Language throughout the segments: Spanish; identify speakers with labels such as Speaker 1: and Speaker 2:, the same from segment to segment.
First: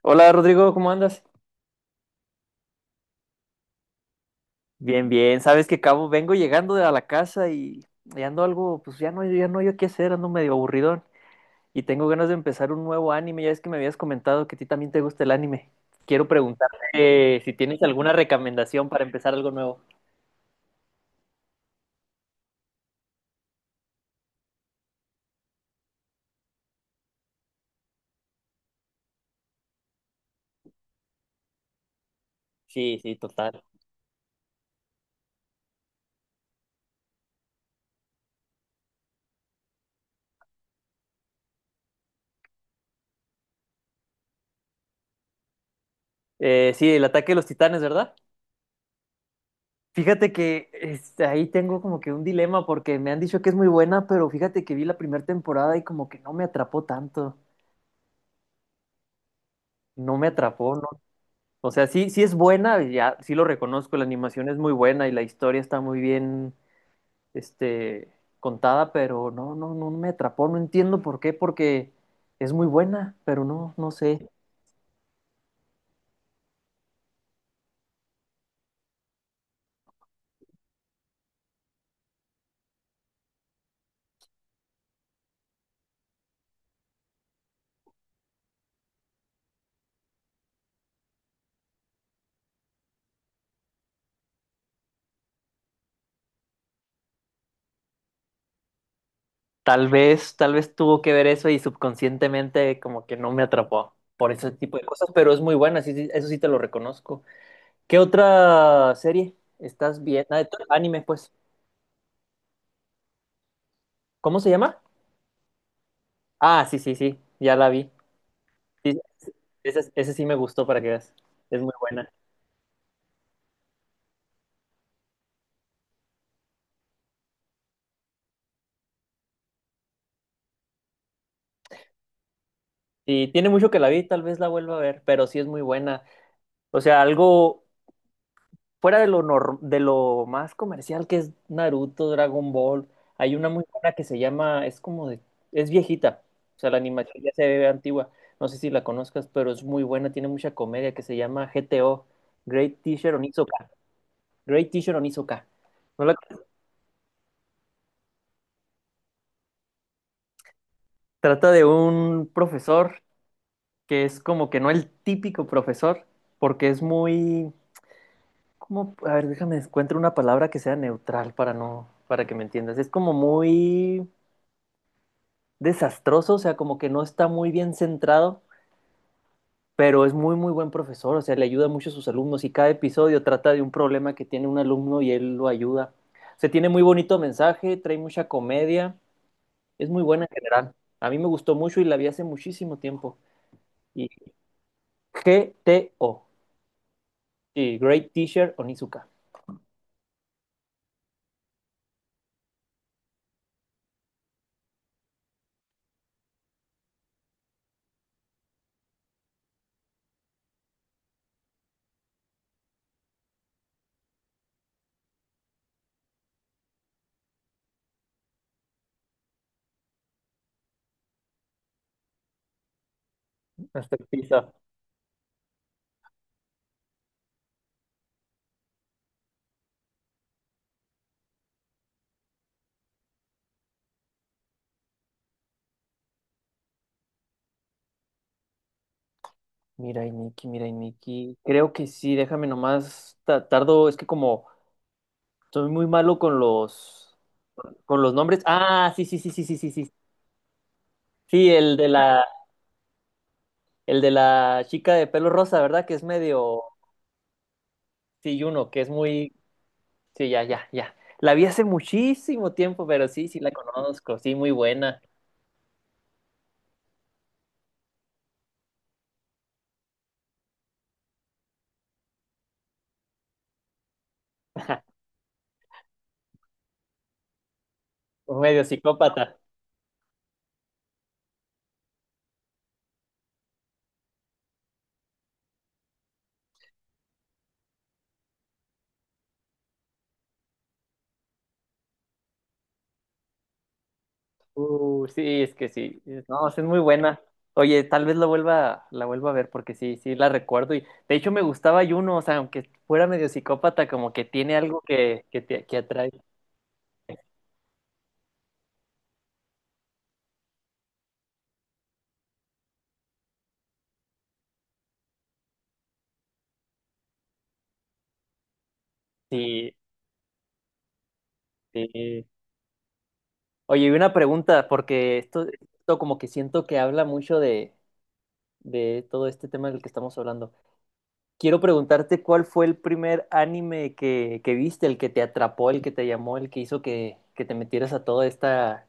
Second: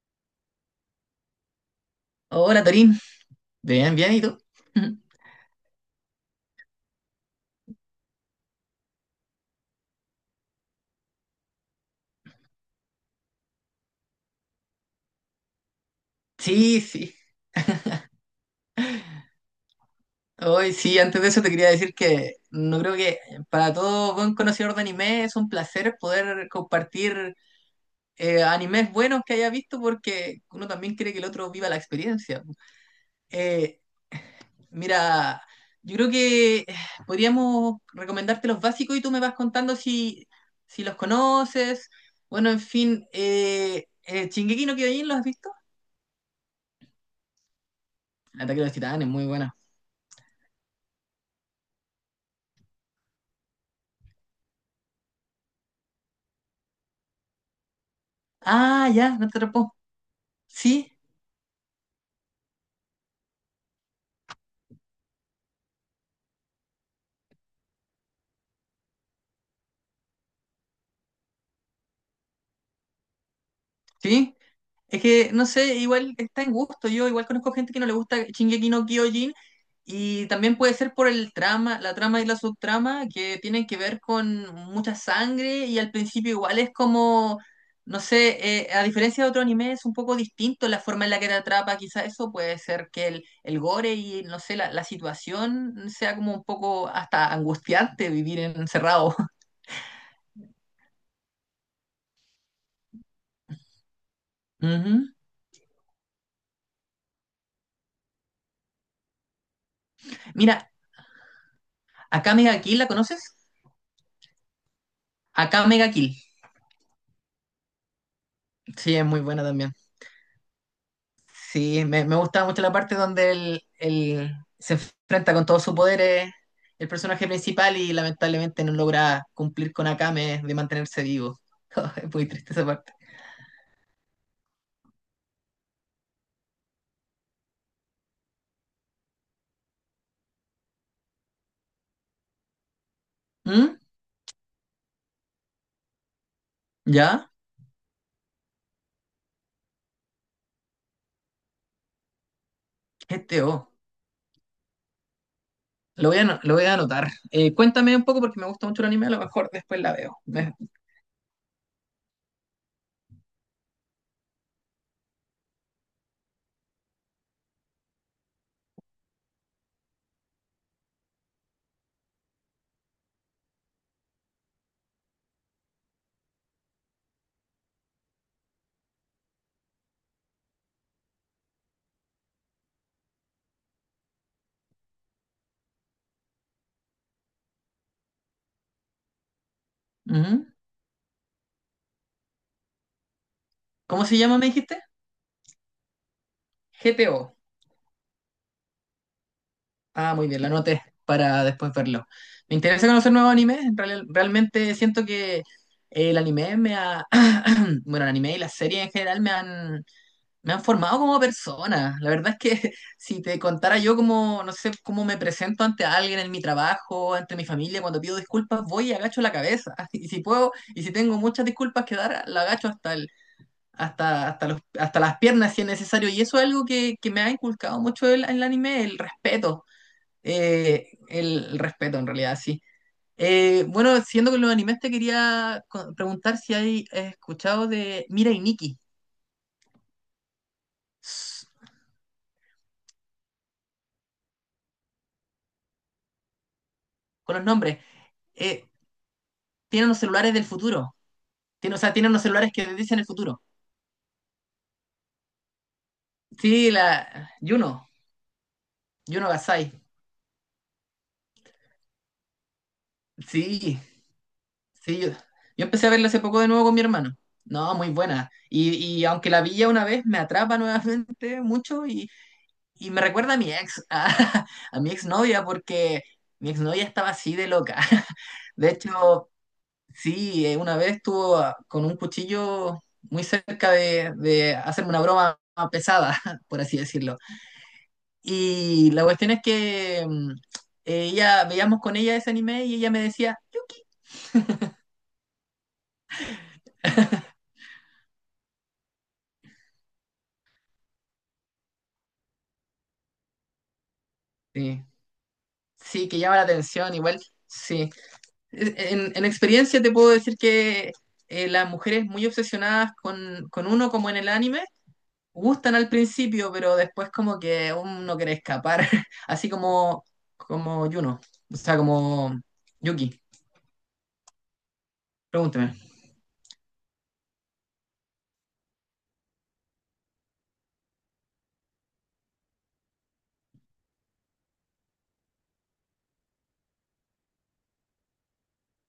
Speaker 1: Hola Rodrigo, ¿cómo andas?
Speaker 2: Hola Torín, bien, bien, ¿y tú?
Speaker 1: Bien, bien. Sabes que cabo, vengo llegando de a la casa y ando algo, pues ya no yo qué hacer, ando medio aburridón y tengo ganas de empezar un nuevo anime. Ya es que me habías comentado que a ti también te gusta el anime. Quiero
Speaker 2: Sí, sí.
Speaker 1: preguntarte si tienes alguna recomendación para empezar algo nuevo.
Speaker 2: Hoy sí, antes de eso te quería decir que no creo que para todo buen conocedor de anime es un placer poder compartir animes buenos que haya visto porque uno también quiere que el otro viva la experiencia.
Speaker 1: Sí, sí, total.
Speaker 2: Eh, mira, yo creo que podríamos recomendarte los básicos y tú me vas contando si los conoces. Bueno, en fin, Shingeki no Kyojin, ¿lo has visto?
Speaker 1: Sí, el ataque de los titanes, ¿verdad?
Speaker 2: El ataque de los titanes, muy buena.
Speaker 1: Fíjate que este, ahí tengo como que un dilema porque me han dicho que es muy buena, pero fíjate que vi la primera temporada y como que no me atrapó tanto.
Speaker 2: Ah, ya, no te atrapó.
Speaker 1: No me atrapó.
Speaker 2: Sí,
Speaker 1: O sea, sí, sí es buena, ya, sí lo reconozco, la animación es muy buena y la historia está muy bien, este, contada, pero no me atrapó, no entiendo por qué, porque es muy buena, pero no, no sé.
Speaker 2: sí. Es que, no sé, igual está en gusto. Yo igual conozco gente que no le gusta Shingeki no Kyojin y también puede ser por el trama, la trama y la subtrama que tienen que ver con mucha sangre y al principio igual es como, no sé, a diferencia de otro anime es un poco distinto la forma en la que te atrapa. Quizá eso puede ser que el gore y, no sé, la situación sea como un poco hasta angustiante vivir encerrado.
Speaker 1: Tal vez tuvo que ver eso y subconscientemente como que no me atrapó por ese tipo de cosas,
Speaker 2: Ujú.
Speaker 1: pero es muy buena, sí, sí, eso sí te lo reconozco. ¿Qué otra serie estás viendo? Ah, de
Speaker 2: Mira,
Speaker 1: anime, pues.
Speaker 2: acá Mega Kill, ¿la conoces?
Speaker 1: ¿Cómo se llama?
Speaker 2: Acá Mega Kill.
Speaker 1: Ah, sí, sí, sí, ya la vi.
Speaker 2: Sí,
Speaker 1: Sí,
Speaker 2: es muy buena también.
Speaker 1: ese sí me gustó para que veas. Es muy
Speaker 2: Sí,
Speaker 1: buena.
Speaker 2: me gusta mucho la parte donde él se enfrenta con todos sus poderes, el personaje principal, y lamentablemente no logra cumplir con Akame de mantenerse vivo. Es muy triste esa parte.
Speaker 1: Y tiene mucho que la vi, tal vez la vuelva a ver, pero sí es muy buena. O sea, algo fuera de lo, de lo más comercial que es Naruto, Dragon Ball. Hay una muy
Speaker 2: ¿Mm?
Speaker 1: buena que se llama, es como de, es viejita. O sea, la animación ya
Speaker 2: ¿Ya?
Speaker 1: se ve antigua. No sé si la conozcas, pero es muy buena, tiene mucha comedia, que se llama GTO, Great Teacher
Speaker 2: Este
Speaker 1: Onizuka.
Speaker 2: oh.
Speaker 1: Great Teacher Onizuka. ¿No la-
Speaker 2: Lo voy a anotar. Cuéntame un poco porque me gusta mucho el anime, a lo mejor después la veo.
Speaker 1: Trata de un profesor que es como que no el típico profesor, porque es muy, como, a ver, déjame encuentro una palabra que sea neutral para no, para que me entiendas. Es como muy desastroso, o sea, como que no está muy bien centrado, pero es muy, muy buen profesor, o sea, le ayuda mucho a sus alumnos y cada episodio trata de un problema que tiene un alumno y él lo ayuda. Se tiene muy bonito mensaje, trae mucha comedia, es muy buena en
Speaker 2: Ujú.
Speaker 1: general. A mí me gustó mucho y la vi hace muchísimo tiempo.
Speaker 2: ¿Cómo
Speaker 1: Y
Speaker 2: se llama, me dijiste?
Speaker 1: G T O
Speaker 2: GTO.
Speaker 1: y Great Teacher Onizuka.
Speaker 2: Ah, muy bien, lo anoté para después verlo. Me interesa conocer nuevos animes. Realmente siento que el anime me ha... Bueno, el anime y las series en general me han formado como persona. La verdad es que si te contara yo cómo, no sé, cómo me presento ante alguien en mi trabajo, ante mi familia, cuando pido disculpas, voy y agacho la cabeza. Y si puedo, y si tengo muchas disculpas que dar, la agacho hasta el...
Speaker 1: Hasta el piso.
Speaker 2: Hasta las piernas si es necesario. Y eso es algo que me ha inculcado mucho el anime, el respeto. El respeto, en realidad, sí. Bueno, siendo con los animes, te quería preguntar si hay escuchado de Mira y Nikki,
Speaker 1: Mira, y Nicky, mira, y Nicky.
Speaker 2: s-
Speaker 1: Creo que sí, déjame nomás. Tardo, es que como soy muy malo con los
Speaker 2: con los nombres.
Speaker 1: nombres.
Speaker 2: Eh,
Speaker 1: Ah, sí, sí, sí, sí, sí, sí,
Speaker 2: Tienen
Speaker 1: sí.
Speaker 2: los celulares del futuro.
Speaker 1: Sí,
Speaker 2: Tienen, o sea, tienen los celulares que dicen el futuro.
Speaker 1: el de la chica de pelo rosa, ¿verdad? Que es medio
Speaker 2: Sí, la Juno,
Speaker 1: sí, uno, que es
Speaker 2: Juno
Speaker 1: muy.
Speaker 2: Gasai.
Speaker 1: Sí, ya, ya, ya. La vi hace muchísimo tiempo, pero sí, sí la
Speaker 2: Sí,
Speaker 1: conozco. Sí, muy
Speaker 2: sí.
Speaker 1: buena.
Speaker 2: Yo empecé a verla hace poco de nuevo con mi hermano. No, muy buena. Y aunque la vi ya una vez, me atrapa nuevamente mucho y me recuerda a mi ex, a mi exnovia, porque mi exnovia estaba así de loca.
Speaker 1: Un medio
Speaker 2: De
Speaker 1: psicópata.
Speaker 2: hecho, sí, una vez estuvo con un cuchillo muy cerca de hacerme una broma pesada, por así decirlo. Y la cuestión es que veíamos con ella ese anime y ella me decía, Yuki.
Speaker 1: Sí, es que sí. No, sí es muy buena. Oye, tal vez la vuelva a ver porque sí, sí la recuerdo. Y de hecho me gustaba Juno, o sea, aunque fuera medio psicópata, como que tiene algo
Speaker 2: Sí,
Speaker 1: que te que
Speaker 2: sí,
Speaker 1: atrae.
Speaker 2: que llama la atención, igual, sí. En experiencia te puedo decir que las mujeres muy obsesionadas con uno como en el anime, gustan al principio, pero después como que uno quiere escapar, así
Speaker 1: Sí,
Speaker 2: como Yuno, o sea,
Speaker 1: sí.
Speaker 2: como Yuki,
Speaker 1: Oye, y una pregunta, porque esto,
Speaker 2: pregúnteme.
Speaker 1: esto como que siento que habla mucho de todo este tema del que estamos hablando. Quiero preguntarte cuál fue el primer anime que viste, el que te atrapó, el que te llamó, el que hizo que te metieras a toda esta,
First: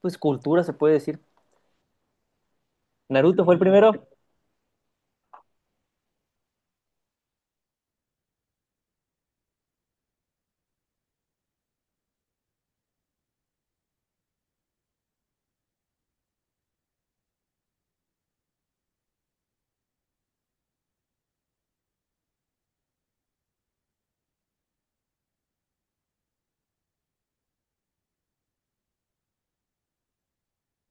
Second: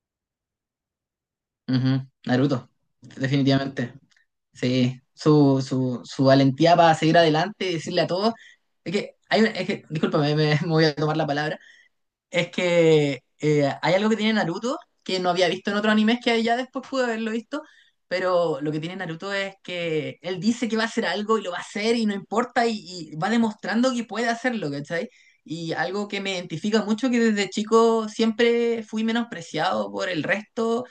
Speaker 1: pues, cultura, se puede decir.
Speaker 2: Ujú, Naruto,
Speaker 1: ¿Naruto fue el primero?
Speaker 2: definitivamente. Sí, su valentía para seguir adelante y decirle a todos, es que discúlpame, me voy a tomar la palabra. Es que hay algo que tiene Naruto que no había visto en otro anime que ya después pude haberlo visto, pero lo que tiene Naruto es que él dice que va a hacer algo y lo va a hacer y no importa y va demostrando que puede hacerlo, ¿cachai? Y algo que me identifica mucho que desde chico siempre fui menospreciado por el resto,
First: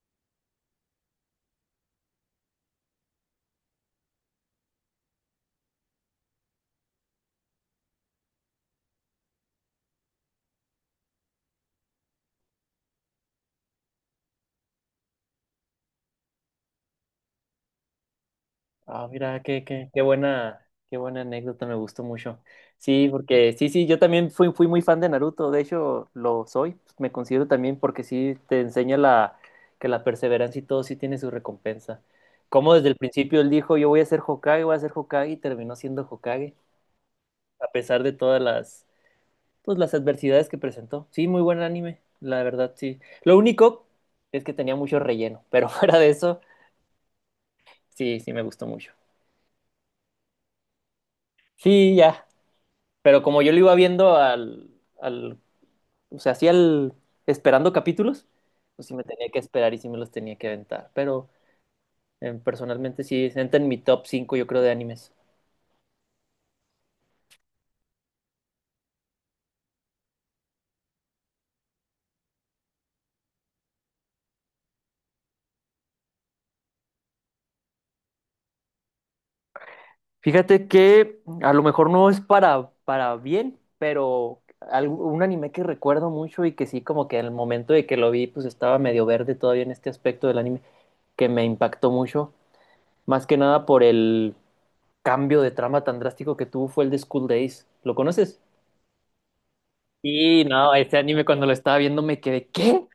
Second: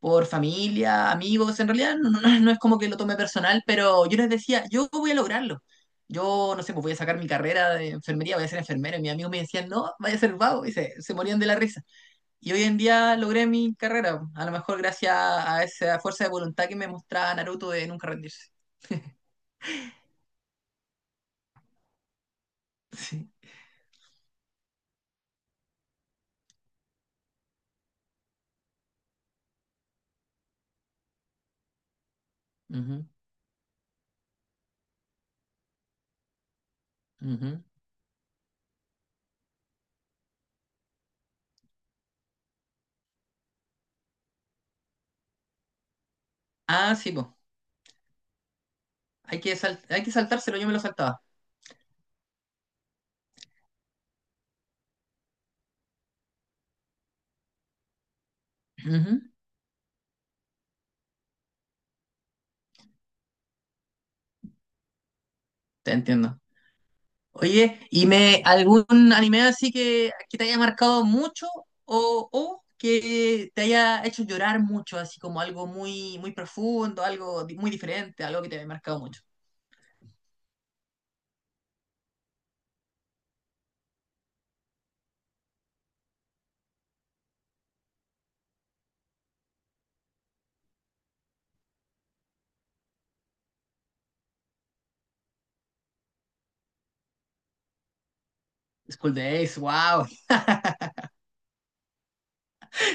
Speaker 2: por familia, amigos, en realidad no, no es como que lo tome personal, pero yo les decía, yo voy a lograrlo. Yo, no sé, pues voy a sacar mi carrera de enfermería, voy a ser enfermero. Y mis amigos me decían, no, vaya a ser vago. Y se morían de la risa. Y hoy en día logré mi carrera, a lo mejor gracias a esa fuerza de voluntad que me mostraba Naruto de nunca rendirse.
Speaker 1: Ah, mira, qué buena anécdota, me gustó mucho. Sí,
Speaker 2: Sí.
Speaker 1: porque sí, sí, yo también fui muy fan de Naruto, de hecho lo soy, me considero también porque sí te enseña que la perseverancia y todo sí tiene su recompensa. Como desde el
Speaker 2: Ujú,
Speaker 1: principio él dijo, yo voy a ser Hokage, voy a ser Hokage y terminó siendo Hokage,
Speaker 2: ujú.
Speaker 1: a pesar de todas las, pues, las adversidades que presentó. Sí, muy buen anime, la verdad, sí. Lo único es que tenía mucho relleno, pero fuera de eso,
Speaker 2: Ah, sí, pues.
Speaker 1: sí, sí me gustó mucho.
Speaker 2: Hay que saltárselo, yo me lo saltaba.
Speaker 1: Sí, ya. Pero como yo lo iba viendo al, o sea, así al, esperando capítulos, pues sí me
Speaker 2: Ujú.
Speaker 1: tenía que esperar y sí me los tenía que aventar. Pero personalmente sí, entra en mi top 5 yo creo, de animes.
Speaker 2: Te entiendo. Oye, ¿y me algún anime así que te haya marcado mucho o que te haya hecho llorar mucho, así como algo muy, muy profundo, muy diferente, algo que te haya marcado mucho?
Speaker 1: Fíjate que a lo mejor no es para bien, pero un anime que recuerdo mucho y que sí, como que en el momento de que lo vi, pues estaba medio verde todavía en este aspecto del anime, que me impactó mucho, más que nada por el cambio de trama tan drástico que tuvo fue el de School Days. ¿Lo conoces?
Speaker 2: School Days, wow.
Speaker 1: Y no, ese anime cuando lo estaba viendo me quedé, ¿qué?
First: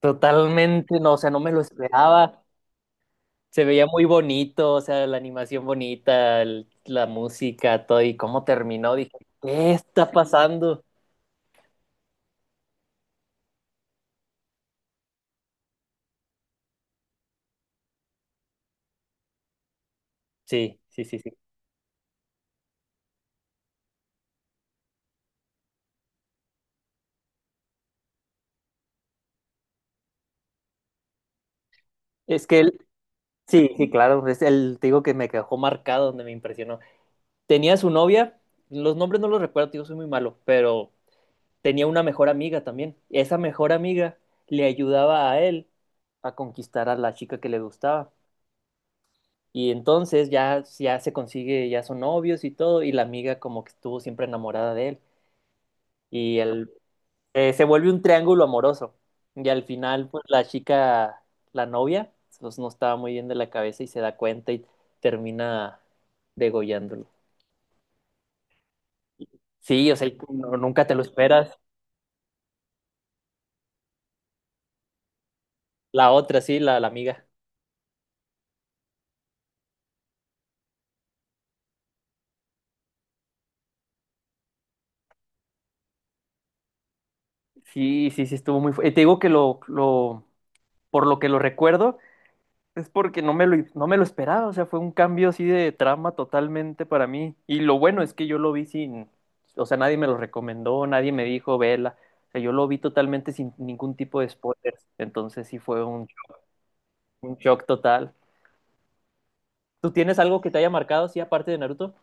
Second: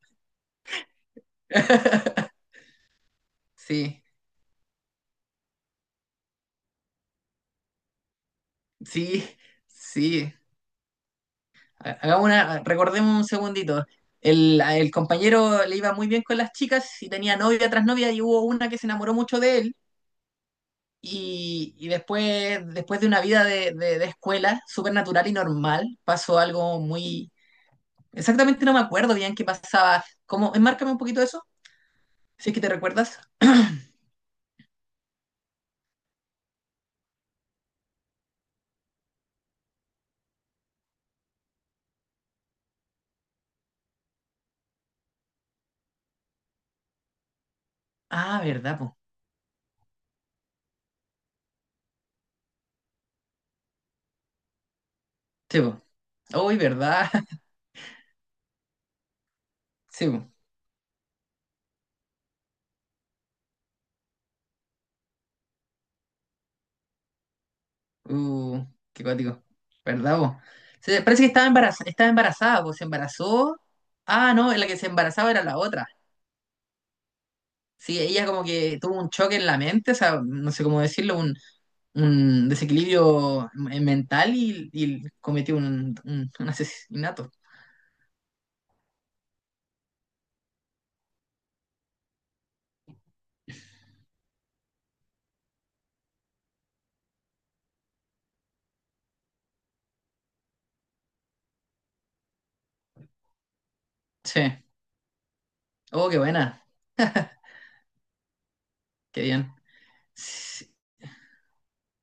Speaker 1: Totalmente, no, o sea, no me lo esperaba. Se veía muy
Speaker 2: Sí,
Speaker 1: bonito, o sea, la animación bonita, la música, todo, y cómo terminó, dije,
Speaker 2: sí,
Speaker 1: ¿qué está
Speaker 2: sí.
Speaker 1: pasando?
Speaker 2: Hagamos una, recordemos un segundito. El compañero le iba muy bien con las chicas y tenía novia tras novia y hubo una que se enamoró mucho de él
Speaker 1: Sí, sí, sí, sí.
Speaker 2: y después de una vida de escuela súper natural y normal pasó algo muy... Exactamente no me acuerdo bien qué pasaba. ¿Cómo? Enmárcame un poquito eso,
Speaker 1: Es
Speaker 2: si es
Speaker 1: que
Speaker 2: que te
Speaker 1: él,
Speaker 2: recuerdas.
Speaker 1: sí, sí, claro, es el, te digo que me dejó marcado donde me impresionó. Tenía su novia, los nombres no los recuerdo, tío, soy muy malo, pero tenía una mejor amiga también. Esa mejor amiga le ayudaba a él a conquistar a la chica que le gustaba.
Speaker 2: Ah, verdad, po.
Speaker 1: Y entonces ya, ya se consigue, ya son novios y todo, y la amiga como que estuvo siempre enamorada de él.
Speaker 2: Sí, po.
Speaker 1: Y
Speaker 2: Uy,
Speaker 1: él
Speaker 2: verdad.
Speaker 1: se vuelve un triángulo amoroso. Y al final,
Speaker 2: Sí,
Speaker 1: pues
Speaker 2: po.
Speaker 1: la chica, la novia, pues, no estaba muy bien de la cabeza y se da cuenta y termina degollándolo.
Speaker 2: Uh, Qué cuático.
Speaker 1: Sí, o sea,
Speaker 2: ¿Verdad, vos?
Speaker 1: nunca te lo
Speaker 2: Parece que
Speaker 1: esperas.
Speaker 2: estaba embarazada, vos, se embarazó. Ah, no, la que se embarazaba era la otra.
Speaker 1: La otra, sí, la amiga.
Speaker 2: Sí, ella como que tuvo un choque en la mente, o sea, no sé cómo decirlo, un desequilibrio mental y cometió un asesinato.
Speaker 1: Sí, sí, sí, estuvo muy fuerte. Te digo que por lo que lo recuerdo, es porque no me no me lo esperaba, o sea, fue un cambio así de trama totalmente para mí. Y lo bueno es que yo lo vi sin, o sea, nadie me lo recomendó, nadie me dijo, vela. O sea, yo lo vi totalmente sin ningún tipo de
Speaker 2: Sí.
Speaker 1: spoilers. Entonces sí fue
Speaker 2: Oh, qué buena,
Speaker 1: un shock total.
Speaker 2: qué bien.
Speaker 1: ¿Tú tienes algo que te haya
Speaker 2: Sí.
Speaker 1: marcado, sí, aparte de Naruto?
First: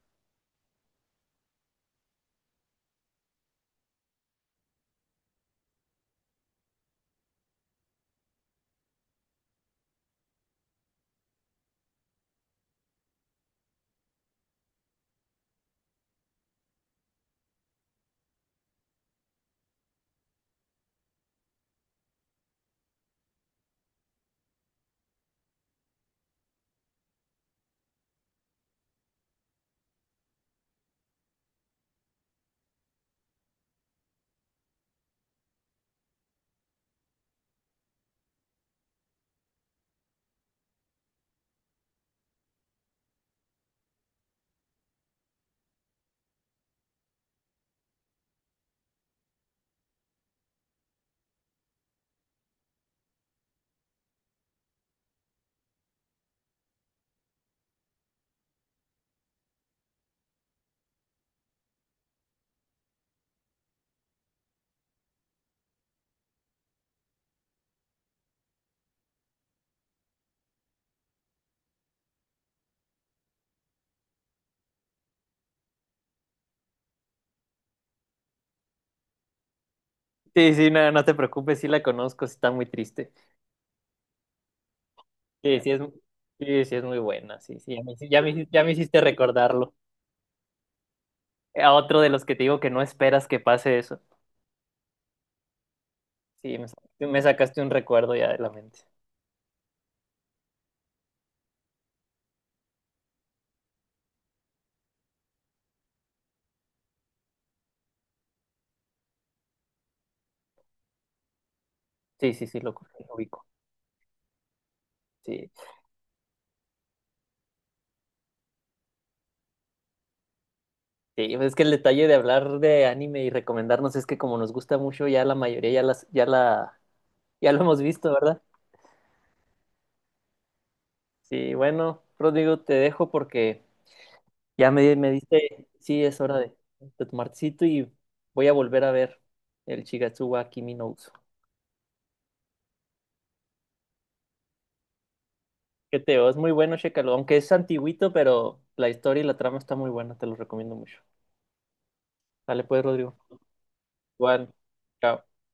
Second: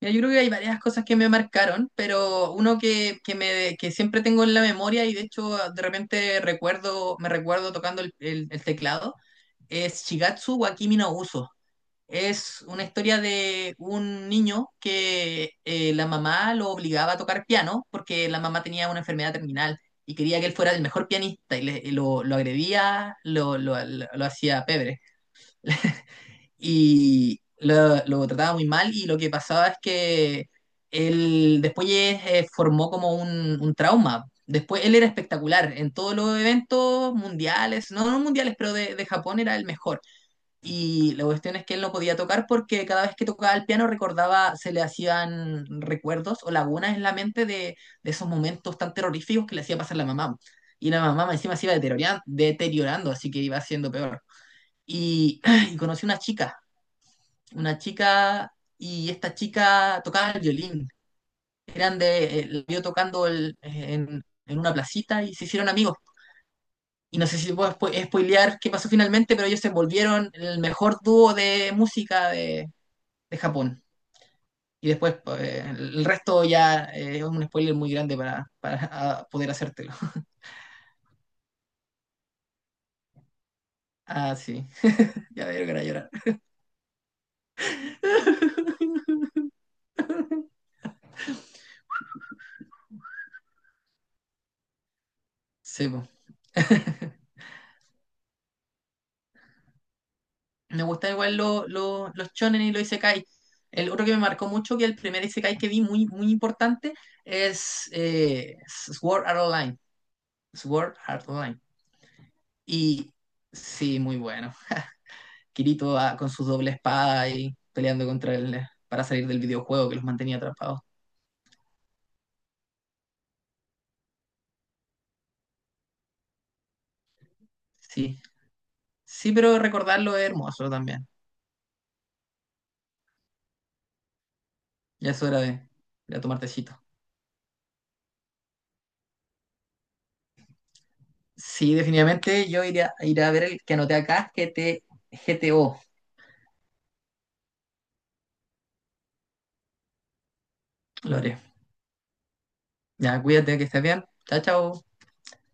Speaker 2: Mira, yo creo que hay varias cosas que me marcaron, pero uno que siempre tengo en la memoria y de hecho de repente recuerdo, me recuerdo tocando el teclado es Shigatsu wa Kimi no Uso. Es una historia de un niño que la mamá lo obligaba a tocar piano porque la mamá tenía una enfermedad terminal y quería que él fuera el mejor pianista y y lo agredía, lo hacía pebre y lo trataba muy mal y lo que pasaba es que él después formó como un trauma. Después él era espectacular en todos los eventos mundiales, no, no mundiales, pero de Japón era el mejor y la cuestión es que él no podía tocar porque cada vez que tocaba el piano recordaba, se le hacían recuerdos o lagunas en la mente de esos momentos tan terroríficos que le hacía pasar la mamá. Y la mamá encima se iba deteriorando, deteriorando así que iba siendo peor. Y, y conocí una chica, y esta chica tocaba el violín. Eran de, la vio tocando en una placita y se hicieron amigos. Y no sé si puedo spoilear qué pasó finalmente, pero ellos se volvieron el mejor dúo de música de Japón. Y después pues, el resto ya es un spoiler muy grande para poder hacértelo.
Speaker 1: Sí, sí, no, no te preocupes, sí la conozco, sí está muy triste.
Speaker 2: Ah, sí. Ya
Speaker 1: Sí,
Speaker 2: veo
Speaker 1: sí
Speaker 2: que
Speaker 1: es,
Speaker 2: era llorar.
Speaker 1: sí, sí es muy buena, sí, sí, ya me, ya me hiciste recordarlo. A otro de los que te digo que no esperas que pase eso.
Speaker 2: Sí, po.
Speaker 1: Sí, me, me sacaste un recuerdo ya de la mente.
Speaker 2: Me gustan igual los shonen y los isekai. El otro que me marcó mucho, que el primer isekai que vi muy, muy importante, es Sword Art Online. Sword Art Online.
Speaker 1: Sí, sí, sí,
Speaker 2: Y
Speaker 1: lo ubico.
Speaker 2: sí, muy bueno.
Speaker 1: Sí,
Speaker 2: Kirito con su doble espada y peleando contra él para salir del videojuego que los mantenía atrapados.
Speaker 1: sí, pues es que el detalle de hablar de anime y recomendarnos es que como nos gusta mucho, ya la mayoría ya la, ya lo hemos visto,
Speaker 2: Sí,
Speaker 1: ¿verdad?
Speaker 2: sí, pero recordarlo es hermoso también.
Speaker 1: Sí, bueno, Rodrigo, te dejo porque ya me
Speaker 2: Ya es hora
Speaker 1: diste, sí, es
Speaker 2: de
Speaker 1: hora
Speaker 2: tomar tecito.
Speaker 1: de tomarcito y voy a volver a ver el Shigatsuwa Kimi no Uso.
Speaker 2: Sí, definitivamente yo iré iré a ver el que anoté acá, GTO.
Speaker 1: Que teo, es muy bueno, chécalo, aunque es antiguito, pero la historia y la trama está muy buena, te lo recomiendo mucho.
Speaker 2: Lo haré.
Speaker 1: Dale pues, Rodrigo.
Speaker 2: Ya, cuídate, que estés bien. Chao,
Speaker 1: Igual,
Speaker 2: chao.
Speaker 1: chao.